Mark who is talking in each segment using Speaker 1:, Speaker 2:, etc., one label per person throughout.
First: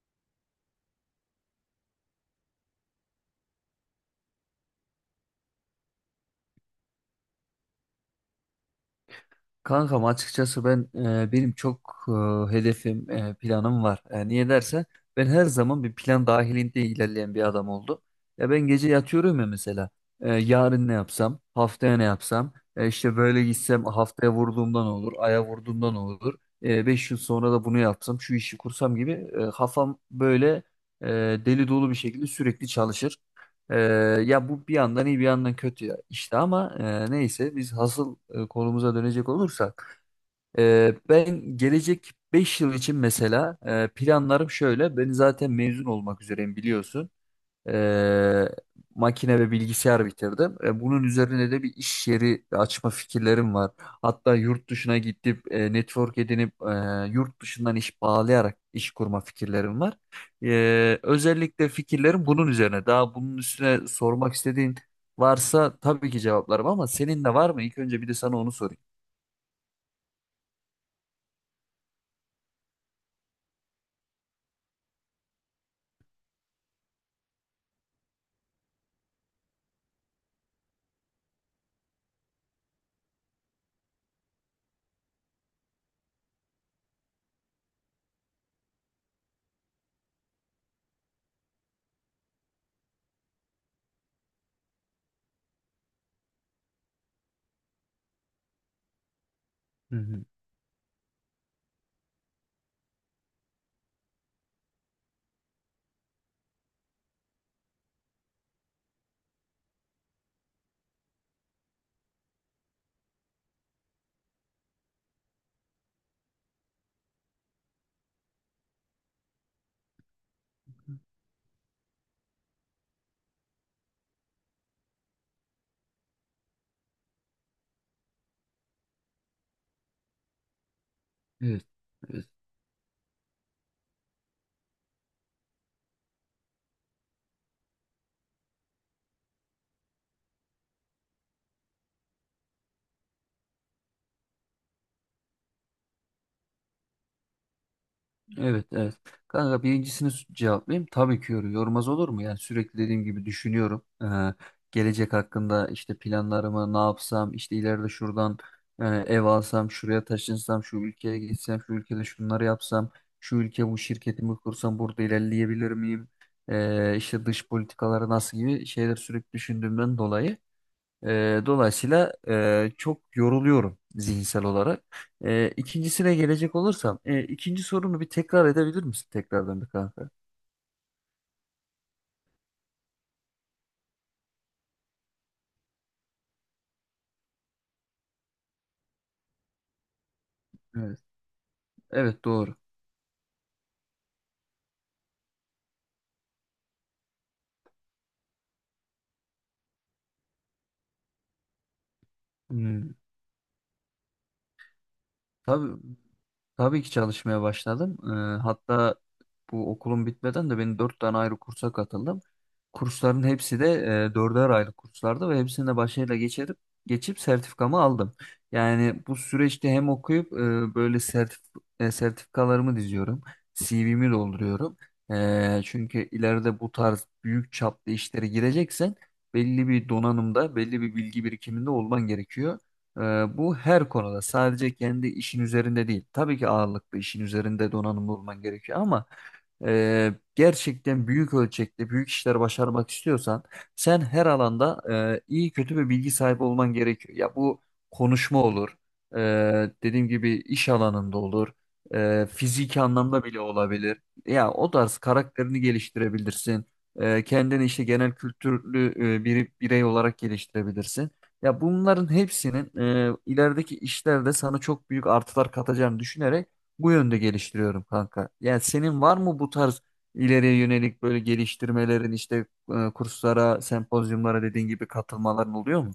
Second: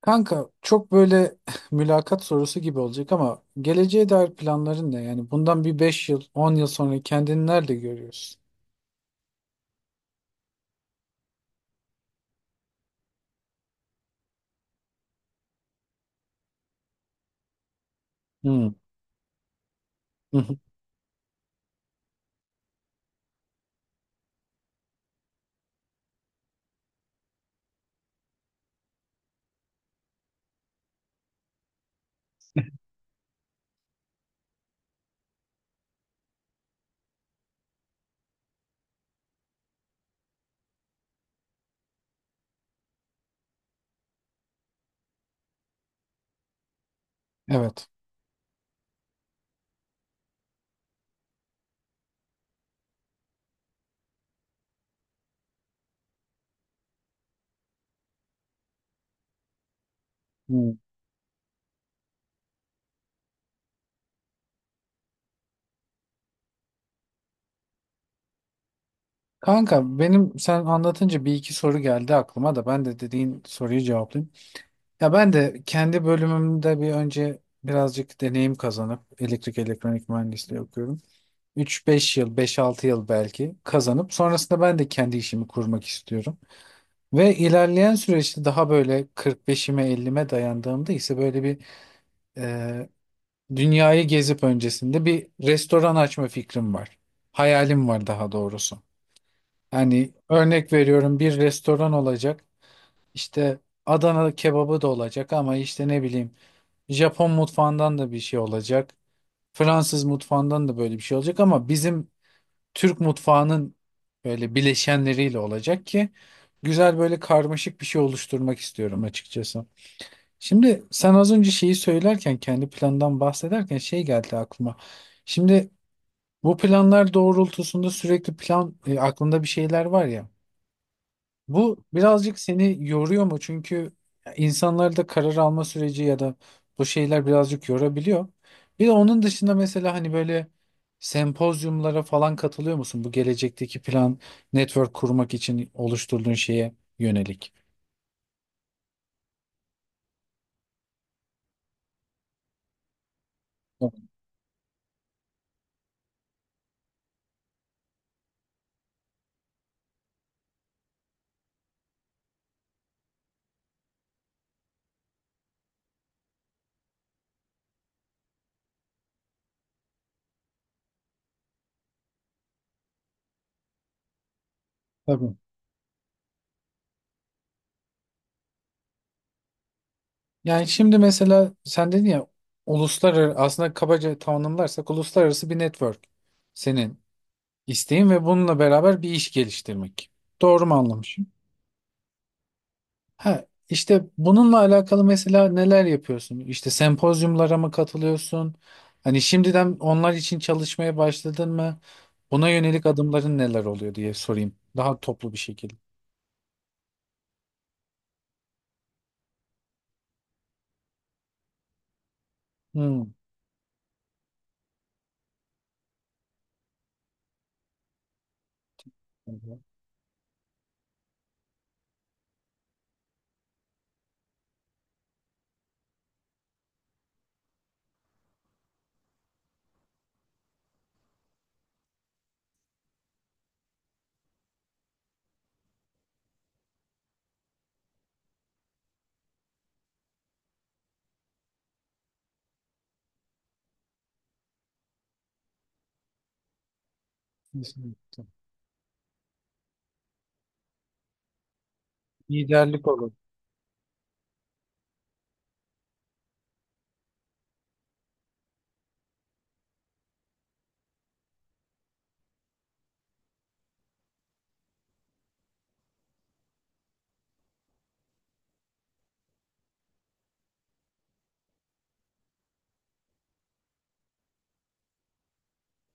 Speaker 1: Kanka çok böyle mülakat sorusu gibi olacak ama geleceğe dair planların ne? Yani bundan bir 5 yıl, 10 yıl sonra kendini nerede görüyorsun?
Speaker 2: Kankam açıkçası benim çok hedefim, planım var. Niye dersen ben her zaman bir plan dahilinde ilerleyen bir adam oldum. Ya ben
Speaker 1: Hmm.
Speaker 2: gece yatıyorum ya mesela.
Speaker 1: Hı hı.
Speaker 2: Yarın ne yapsam, haftaya ne yapsam, işte böyle gitsem haftaya vurduğumdan olur, aya vurduğumdan olur. 5 yıl sonra da bunu yapsam, şu işi kursam gibi kafam böyle e, deli dolu bir şekilde sürekli çalışır. Ee, Ya bu bir yandan iyi bir yandan kötü ya işte ama neyse biz hasıl konumuza dönecek olursak ben gelecek 5 yıl için mesela planlarım şöyle, ben zaten mezun olmak üzereyim biliyorsun.
Speaker 1: Evet.
Speaker 2: E, Makine ve bilgisayar bitirdim. Bunun üzerine de bir iş yeri açma fikirlerim var. Hatta yurt dışına gidip network edinip yurt dışından iş bağlayarak iş kurma fikirlerim var.
Speaker 1: Hmm.
Speaker 2: Özellikle fikirlerim bunun üzerine. Daha bunun üstüne sormak istediğin varsa tabii ki cevaplarım ama senin de var mı? İlk önce bir de sana onu sorayım.
Speaker 1: Kanka benim sen anlatınca bir iki soru geldi aklıma da ben de dediğin soruyu cevaplayayım. Ya ben de kendi bölümümde bir önce birazcık deneyim kazanıp elektrik elektronik mühendisliği okuyorum. Üç beş yıl, beş altı yıl belki kazanıp sonrasında ben de kendi işimi kurmak istiyorum. Ve ilerleyen süreçte daha böyle 45'ime 50'me dayandığımda ise böyle bir e, dünyayı gezip öncesinde bir restoran açma fikrim var. Hayalim var daha doğrusu.
Speaker 2: Hı
Speaker 1: Yani
Speaker 2: hı.
Speaker 1: örnek veriyorum bir restoran olacak. İşte Adana kebabı da olacak ama işte ne bileyim Japon mutfağından da bir şey olacak. Fransız mutfağından da böyle bir şey olacak ama bizim Türk mutfağının böyle bileşenleriyle olacak ki güzel böyle karmaşık bir şey oluşturmak istiyorum açıkçası. Şimdi sen az önce şeyi söylerken kendi plandan bahsederken şey geldi aklıma. Şimdi bu planlar doğrultusunda sürekli plan aklında bir şeyler var ya.
Speaker 2: Evet.
Speaker 1: Bu birazcık seni yoruyor mu? Çünkü insanlar da karar alma süreci ya da bu şeyler birazcık yorabiliyor. Bir de onun dışında mesela hani böyle sempozyumlara falan katılıyor musun? Bu gelecekteki plan, network kurmak için oluşturduğun şeye yönelik.
Speaker 2: Evet, evet. Kanka birincisini cevaplayayım. Tabii ki yormaz olur mu? Yani sürekli dediğim gibi düşünüyorum.
Speaker 1: Evet.
Speaker 2: Gelecek hakkında işte planlarımı ne yapsam, işte ileride şuradan ev alsam, şuraya taşınsam, şu ülkeye gitsem, şu ülkede şunları yapsam, şu ülke bu şirketimi kursam burada ilerleyebilir miyim? İşte dış politikaları nasıl gibi şeyler sürekli düşündüğümden dolayı dolayısıyla çok yoruluyorum zihinsel olarak.
Speaker 1: Tabii.
Speaker 2: İkincisine gelecek olursam, ikinci sorunu bir tekrar edebilir misin tekrardan bir kanka?
Speaker 1: Yani şimdi mesela sen dedin ya, uluslararası aslında kabaca tanımlarsak uluslararası bir network senin isteğin ve bununla beraber bir iş geliştirmek. Doğru mu
Speaker 2: Evet.
Speaker 1: anlamışım?
Speaker 2: Evet, doğru.
Speaker 1: Ha, işte bununla alakalı mesela neler yapıyorsun? İşte sempozyumlara mı katılıyorsun? Hani şimdiden onlar için çalışmaya başladın mı? Buna yönelik
Speaker 2: Hmm.
Speaker 1: adımların neler oluyor diye sorayım. Daha toplu bir şekilde.
Speaker 2: Tabii, tabii ki çalışmaya başladım. Hatta bu okulum bitmeden de ben 4 tane ayrı kursa katıldım.
Speaker 1: Hmm.
Speaker 2: Kursların hepsi de dörder aylık kurslardı ve hepsini de başarıyla geçip sertifikamı aldım. Yani bu süreçte hem okuyup böyle sertifikalarımı diziyorum, CV'mi dolduruyorum. Çünkü ileride bu tarz büyük çaplı işlere gireceksen belli bir donanımda, belli bir bilgi birikiminde olman gerekiyor. Ee, Bu her konuda, sadece kendi işin üzerinde değil. Tabii ki ağırlıklı işin üzerinde donanımlı olman gerekiyor ama gerçekten büyük ölçekte büyük işler başarmak istiyorsan sen her alanda iyi kötü bir bilgi sahibi olman gerekiyor. Ya bu
Speaker 1: Kesinlikle.
Speaker 2: konuşma olur, e, dediğim gibi iş alanında olur, fiziki
Speaker 1: Liderlik olur.
Speaker 2: anlamda bile olabilir. Ya o tarz karakterini geliştirebilirsin. Kendini işte genel kültürlü bir birey olarak geliştirebilirsin. Ya bunların hepsinin ilerideki işlerde sana çok büyük artılar katacağını düşünerek bu yönde geliştiriyorum kanka. Yani senin var mı bu tarz ileriye yönelik böyle geliştirmelerin, işte kurslara, sempozyumlara dediğin gibi katılmaların oluyor mu?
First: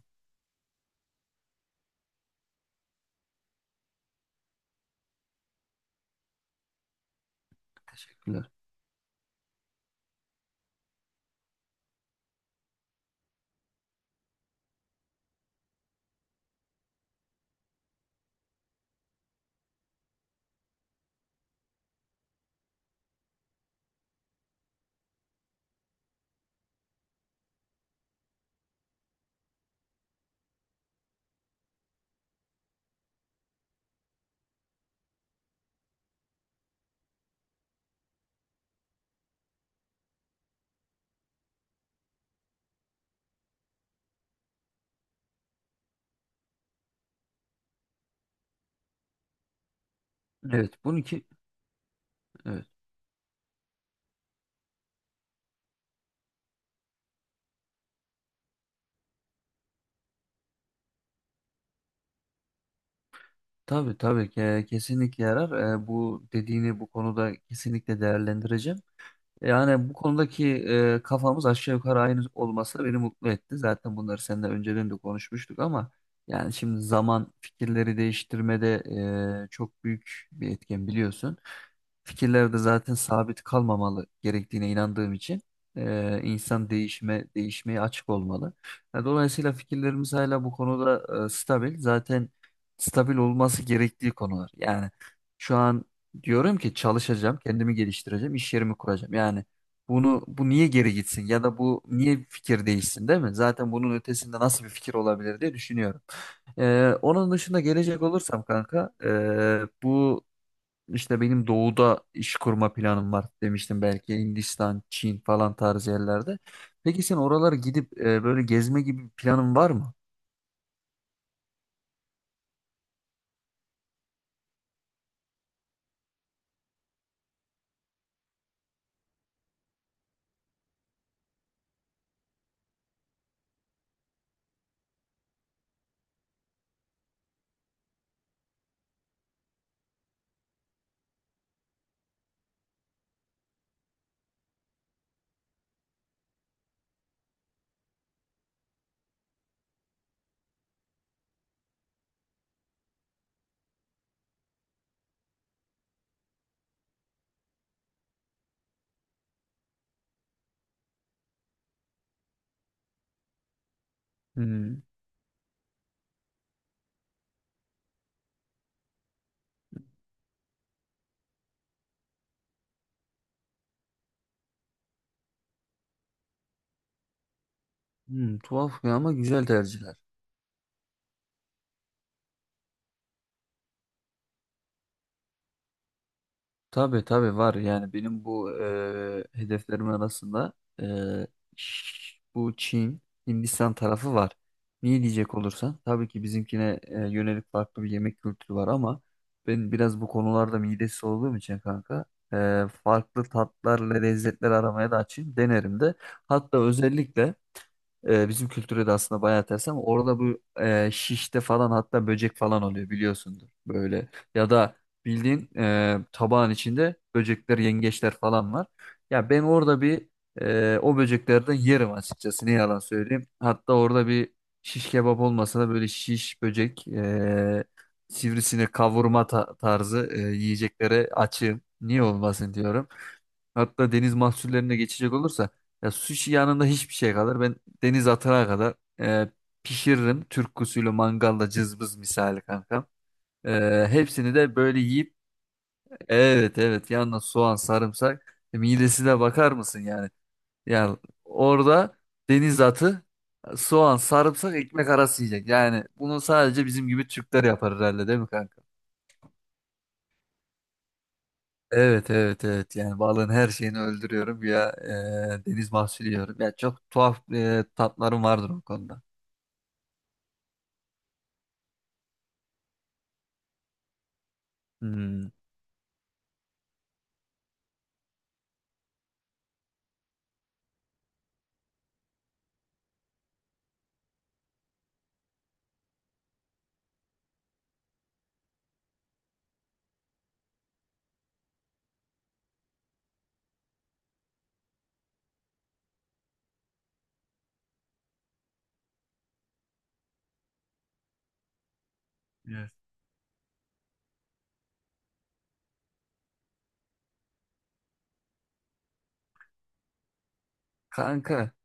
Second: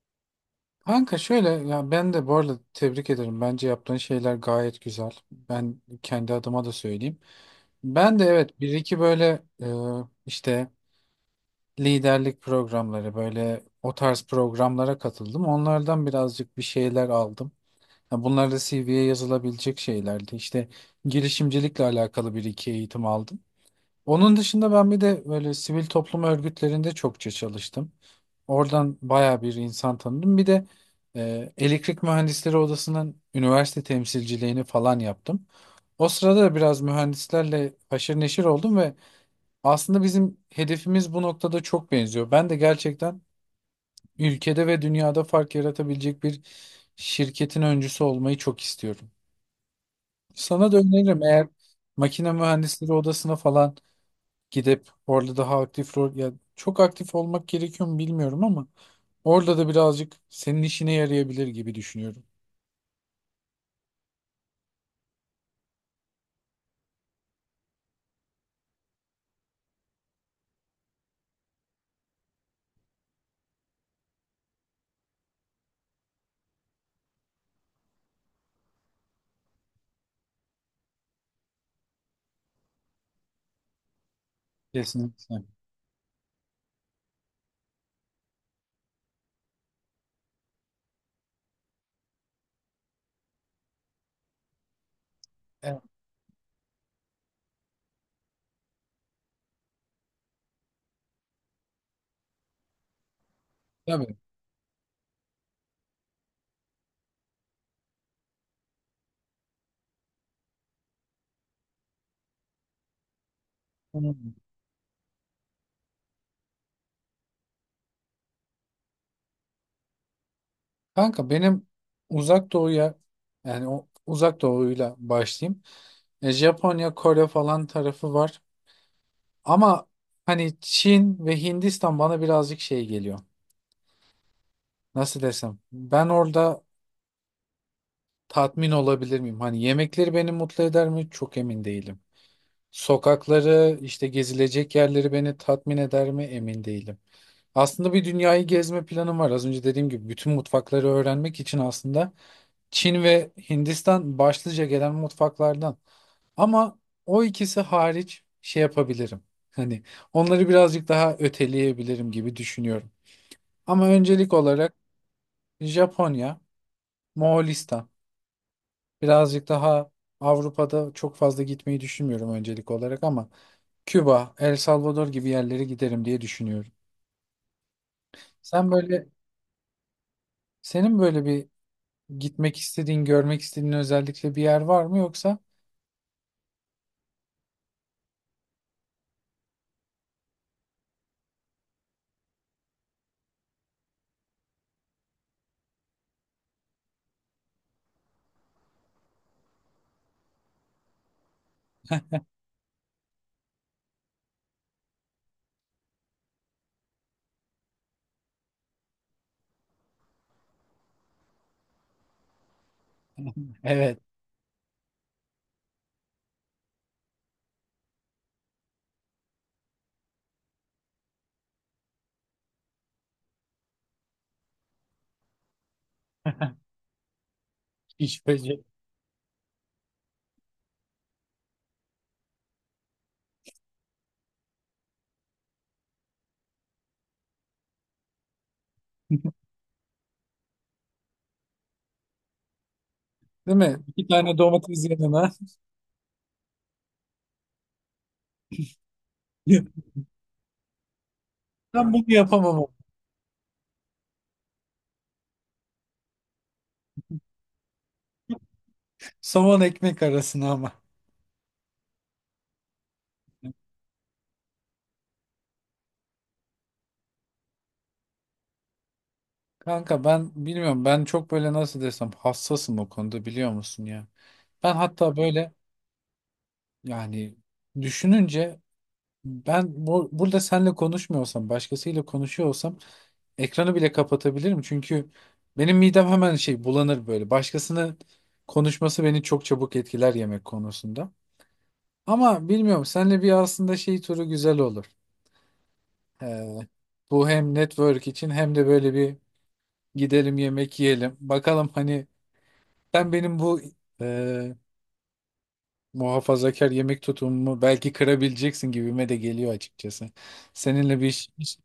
Speaker 1: Kanka şöyle, ya ben de bu arada tebrik ederim. Bence yaptığın şeyler gayet güzel. Ben kendi adıma da söyleyeyim. Ben de
Speaker 2: Teşekkürler.
Speaker 1: evet bir iki böyle işte liderlik programları, böyle o tarz programlara katıldım. Onlardan birazcık bir şeyler aldım. Ha, bunlar da CV'ye yazılabilecek şeylerdi. İşte girişimcilikle alakalı bir iki eğitim aldım. Onun dışında ben bir de böyle sivil toplum örgütlerinde çokça çalıştım. Oradan baya bir insan tanıdım. Bir de elektrik mühendisleri odasının üniversite temsilciliğini falan yaptım. O sırada da biraz mühendislerle haşır neşir oldum ve aslında bizim hedefimiz bu noktada çok benziyor. Ben de gerçekten ülkede ve dünyada fark yaratabilecek bir şirketin öncüsü olmayı çok istiyorum. Sana
Speaker 2: Evet,
Speaker 1: da
Speaker 2: bunun
Speaker 1: öneririm,
Speaker 2: ki
Speaker 1: eğer makine
Speaker 2: evet
Speaker 1: mühendisleri odasına falan gidip orada daha aktif rol, ya çok aktif olmak gerekiyor mu bilmiyorum ama orada da birazcık senin işine yarayabilir gibi düşünüyorum.
Speaker 2: tabii, tabii ki kesinlikle yarar. Bu dediğini bu konuda kesinlikle değerlendireceğim. Yani bu konudaki kafamız aşağı yukarı aynı olması beni mutlu etti. Zaten bunları seninle önceden de konuşmuştuk ama yani şimdi zaman fikirleri değiştirmede çok büyük bir etken biliyorsun. Fikirler de zaten sabit kalmamalı gerektiğine inandığım için
Speaker 1: Kesinlikle.
Speaker 2: insan değişmeye açık olmalı. Yani dolayısıyla fikirlerimiz hala bu konuda stabil. Zaten stabil olması gerektiği konular. Yani şu
Speaker 1: Evet,
Speaker 2: an diyorum ki çalışacağım, kendimi geliştireceğim, iş yerimi kuracağım. Yani bunu, bu niye geri gitsin ya da bu niye fikir değişsin, değil mi? Zaten bunun
Speaker 1: tabii.
Speaker 2: ötesinde nasıl bir fikir olabilir diye düşünüyorum. Onun dışında gelecek olursam kanka, bu işte benim doğuda iş kurma planım var demiştim,
Speaker 1: Hı.
Speaker 2: belki Hindistan, Çin falan tarzı yerlerde. Peki sen oralara gidip böyle gezme gibi bir planın var mı?
Speaker 1: Kanka benim uzak doğuya, yani o uzak doğuyla başlayayım. E, Japonya, Kore falan tarafı var. Ama hani Çin ve Hindistan bana birazcık şey geliyor. Nasıl desem? Ben orada tatmin olabilir miyim? Hani yemekleri beni mutlu eder mi? Çok emin değilim. Sokakları, işte gezilecek yerleri beni tatmin eder mi? Emin değilim. Aslında bir dünyayı gezme planım var. Az önce dediğim gibi bütün mutfakları öğrenmek için aslında Çin ve Hindistan başlıca gelen mutfaklardan. Ama o ikisi hariç şey yapabilirim. Hani onları birazcık daha öteleyebilirim gibi düşünüyorum. Ama öncelik olarak
Speaker 2: Hmm.
Speaker 1: Japonya, Moğolistan. Birazcık daha Avrupa'da çok fazla gitmeyi düşünmüyorum öncelik olarak ama Küba, El Salvador gibi yerlere giderim diye düşünüyorum.
Speaker 2: Hmm,
Speaker 1: Sen
Speaker 2: tuhaf ya
Speaker 1: böyle,
Speaker 2: ama güzel tercihler.
Speaker 1: senin böyle bir gitmek istediğin, görmek istediğin özellikle bir yer var mı yoksa?
Speaker 2: Tabii tabii var, yani benim bu hedeflerim arasında eee, bu Çin, Hindistan tarafı var. Niye diyecek olursan tabii ki bizimkine yönelik farklı bir yemek kültürü var ama ben biraz bu konularda midesi olduğum için kanka farklı tatlarla lezzetler aramaya da açayım, denerim de. Hatta özellikle bizim kültüre de aslında bayağı ters ama orada bu şişte falan, hatta böcek falan oluyor, biliyorsundur
Speaker 1: Evet.
Speaker 2: böyle. Ya da bildiğin tabağın içinde böcekler, yengeçler falan var. Ya ben orada o böceklerden yerim açıkçası, ne yalan söyleyeyim. Hatta orada bir şiş kebap olmasa da böyle şiş böcek,
Speaker 1: Hiç böcek.
Speaker 2: sivrisine kavurma tarzı yiyeceklere açığım. Niye olmasın diyorum. Hatta deniz mahsullerine geçecek olursa ya, sushi yanında hiçbir şey kalır. Ben deniz atana kadar e, pişiririm. Türk usulü mangalda cızbız misali kankam.
Speaker 1: Değil mi? İki
Speaker 2: Hepsini
Speaker 1: tane
Speaker 2: de böyle
Speaker 1: domates
Speaker 2: yiyip,
Speaker 1: yanına.
Speaker 2: evet evet, yanına soğan sarımsak, midesine bakar mısın yani? Yani
Speaker 1: Ben
Speaker 2: orada
Speaker 1: bunu
Speaker 2: deniz
Speaker 1: yapamam.
Speaker 2: atı, soğan sarımsak ekmek arası yiyecek. Yani bunu sadece bizim gibi Türkler yapar herhalde, değil mi kanka?
Speaker 1: Somon ekmek arasına ama.
Speaker 2: Evet evet evet, yani balığın her şeyini öldürüyorum ya, deniz mahsulü yiyorum. Ya çok tuhaf tatlarım vardır o konuda.
Speaker 1: Kanka ben bilmiyorum, ben çok böyle nasıl desem hassasım o konuda biliyor musun ya. Ben hatta
Speaker 2: Hmm.
Speaker 1: böyle, yani düşününce, ben bu, burada seninle konuşmuyorsam başkasıyla konuşuyor olsam ekranı bile kapatabilirim. Çünkü benim midem hemen şey bulanır böyle. Başkasının konuşması beni çok çabuk etkiler yemek konusunda. Ama bilmiyorum, seninle bir aslında şey turu güzel olur. Ee, bu hem network için hem de böyle bir, gidelim yemek yiyelim. Bakalım hani
Speaker 2: Evet.
Speaker 1: sen benim bu e, muhafazakar yemek tutumumu belki kırabileceksin gibime de geliyor açıkçası. Seninle bir iş,
Speaker 2: Kanka
Speaker 1: iş-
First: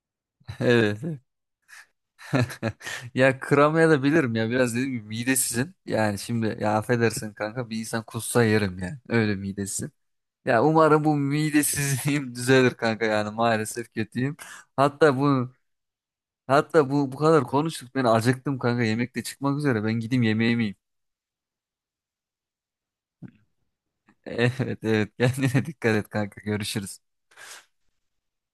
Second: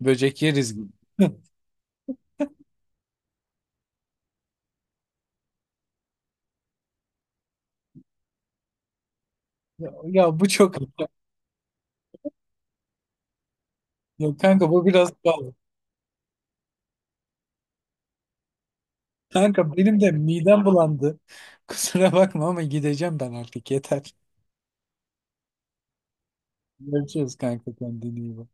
Speaker 1: böcek yeriz gibi.
Speaker 2: evet, evet. Ya kıramaya da bilirim ya, biraz dediğim gibi midesizim. Yani şimdi, ya affedersin kanka, bir insan kussa yerim, yani öyle
Speaker 1: Ya,
Speaker 2: midesizim.
Speaker 1: ya bu
Speaker 2: Ya
Speaker 1: çok...
Speaker 2: umarım bu midesizliğim düzelir kanka, yani maalesef
Speaker 1: Yok
Speaker 2: kötüyüm.
Speaker 1: kanka bu biraz
Speaker 2: Hatta bu
Speaker 1: pahalı.
Speaker 2: hatta bu kadar konuştuk, ben acıktım kanka, yemek de çıkmak
Speaker 1: Kanka
Speaker 2: üzere, ben
Speaker 1: benim de
Speaker 2: gideyim yemeğimi
Speaker 1: midem
Speaker 2: yiyeyim.
Speaker 1: bulandı. Kusura bakma ama gideceğim ben artık yeter.
Speaker 2: Evet, evet, kendine dikkat et kanka, görüşürüz.
Speaker 1: Görüşürüz kanka, kendine iyi bak.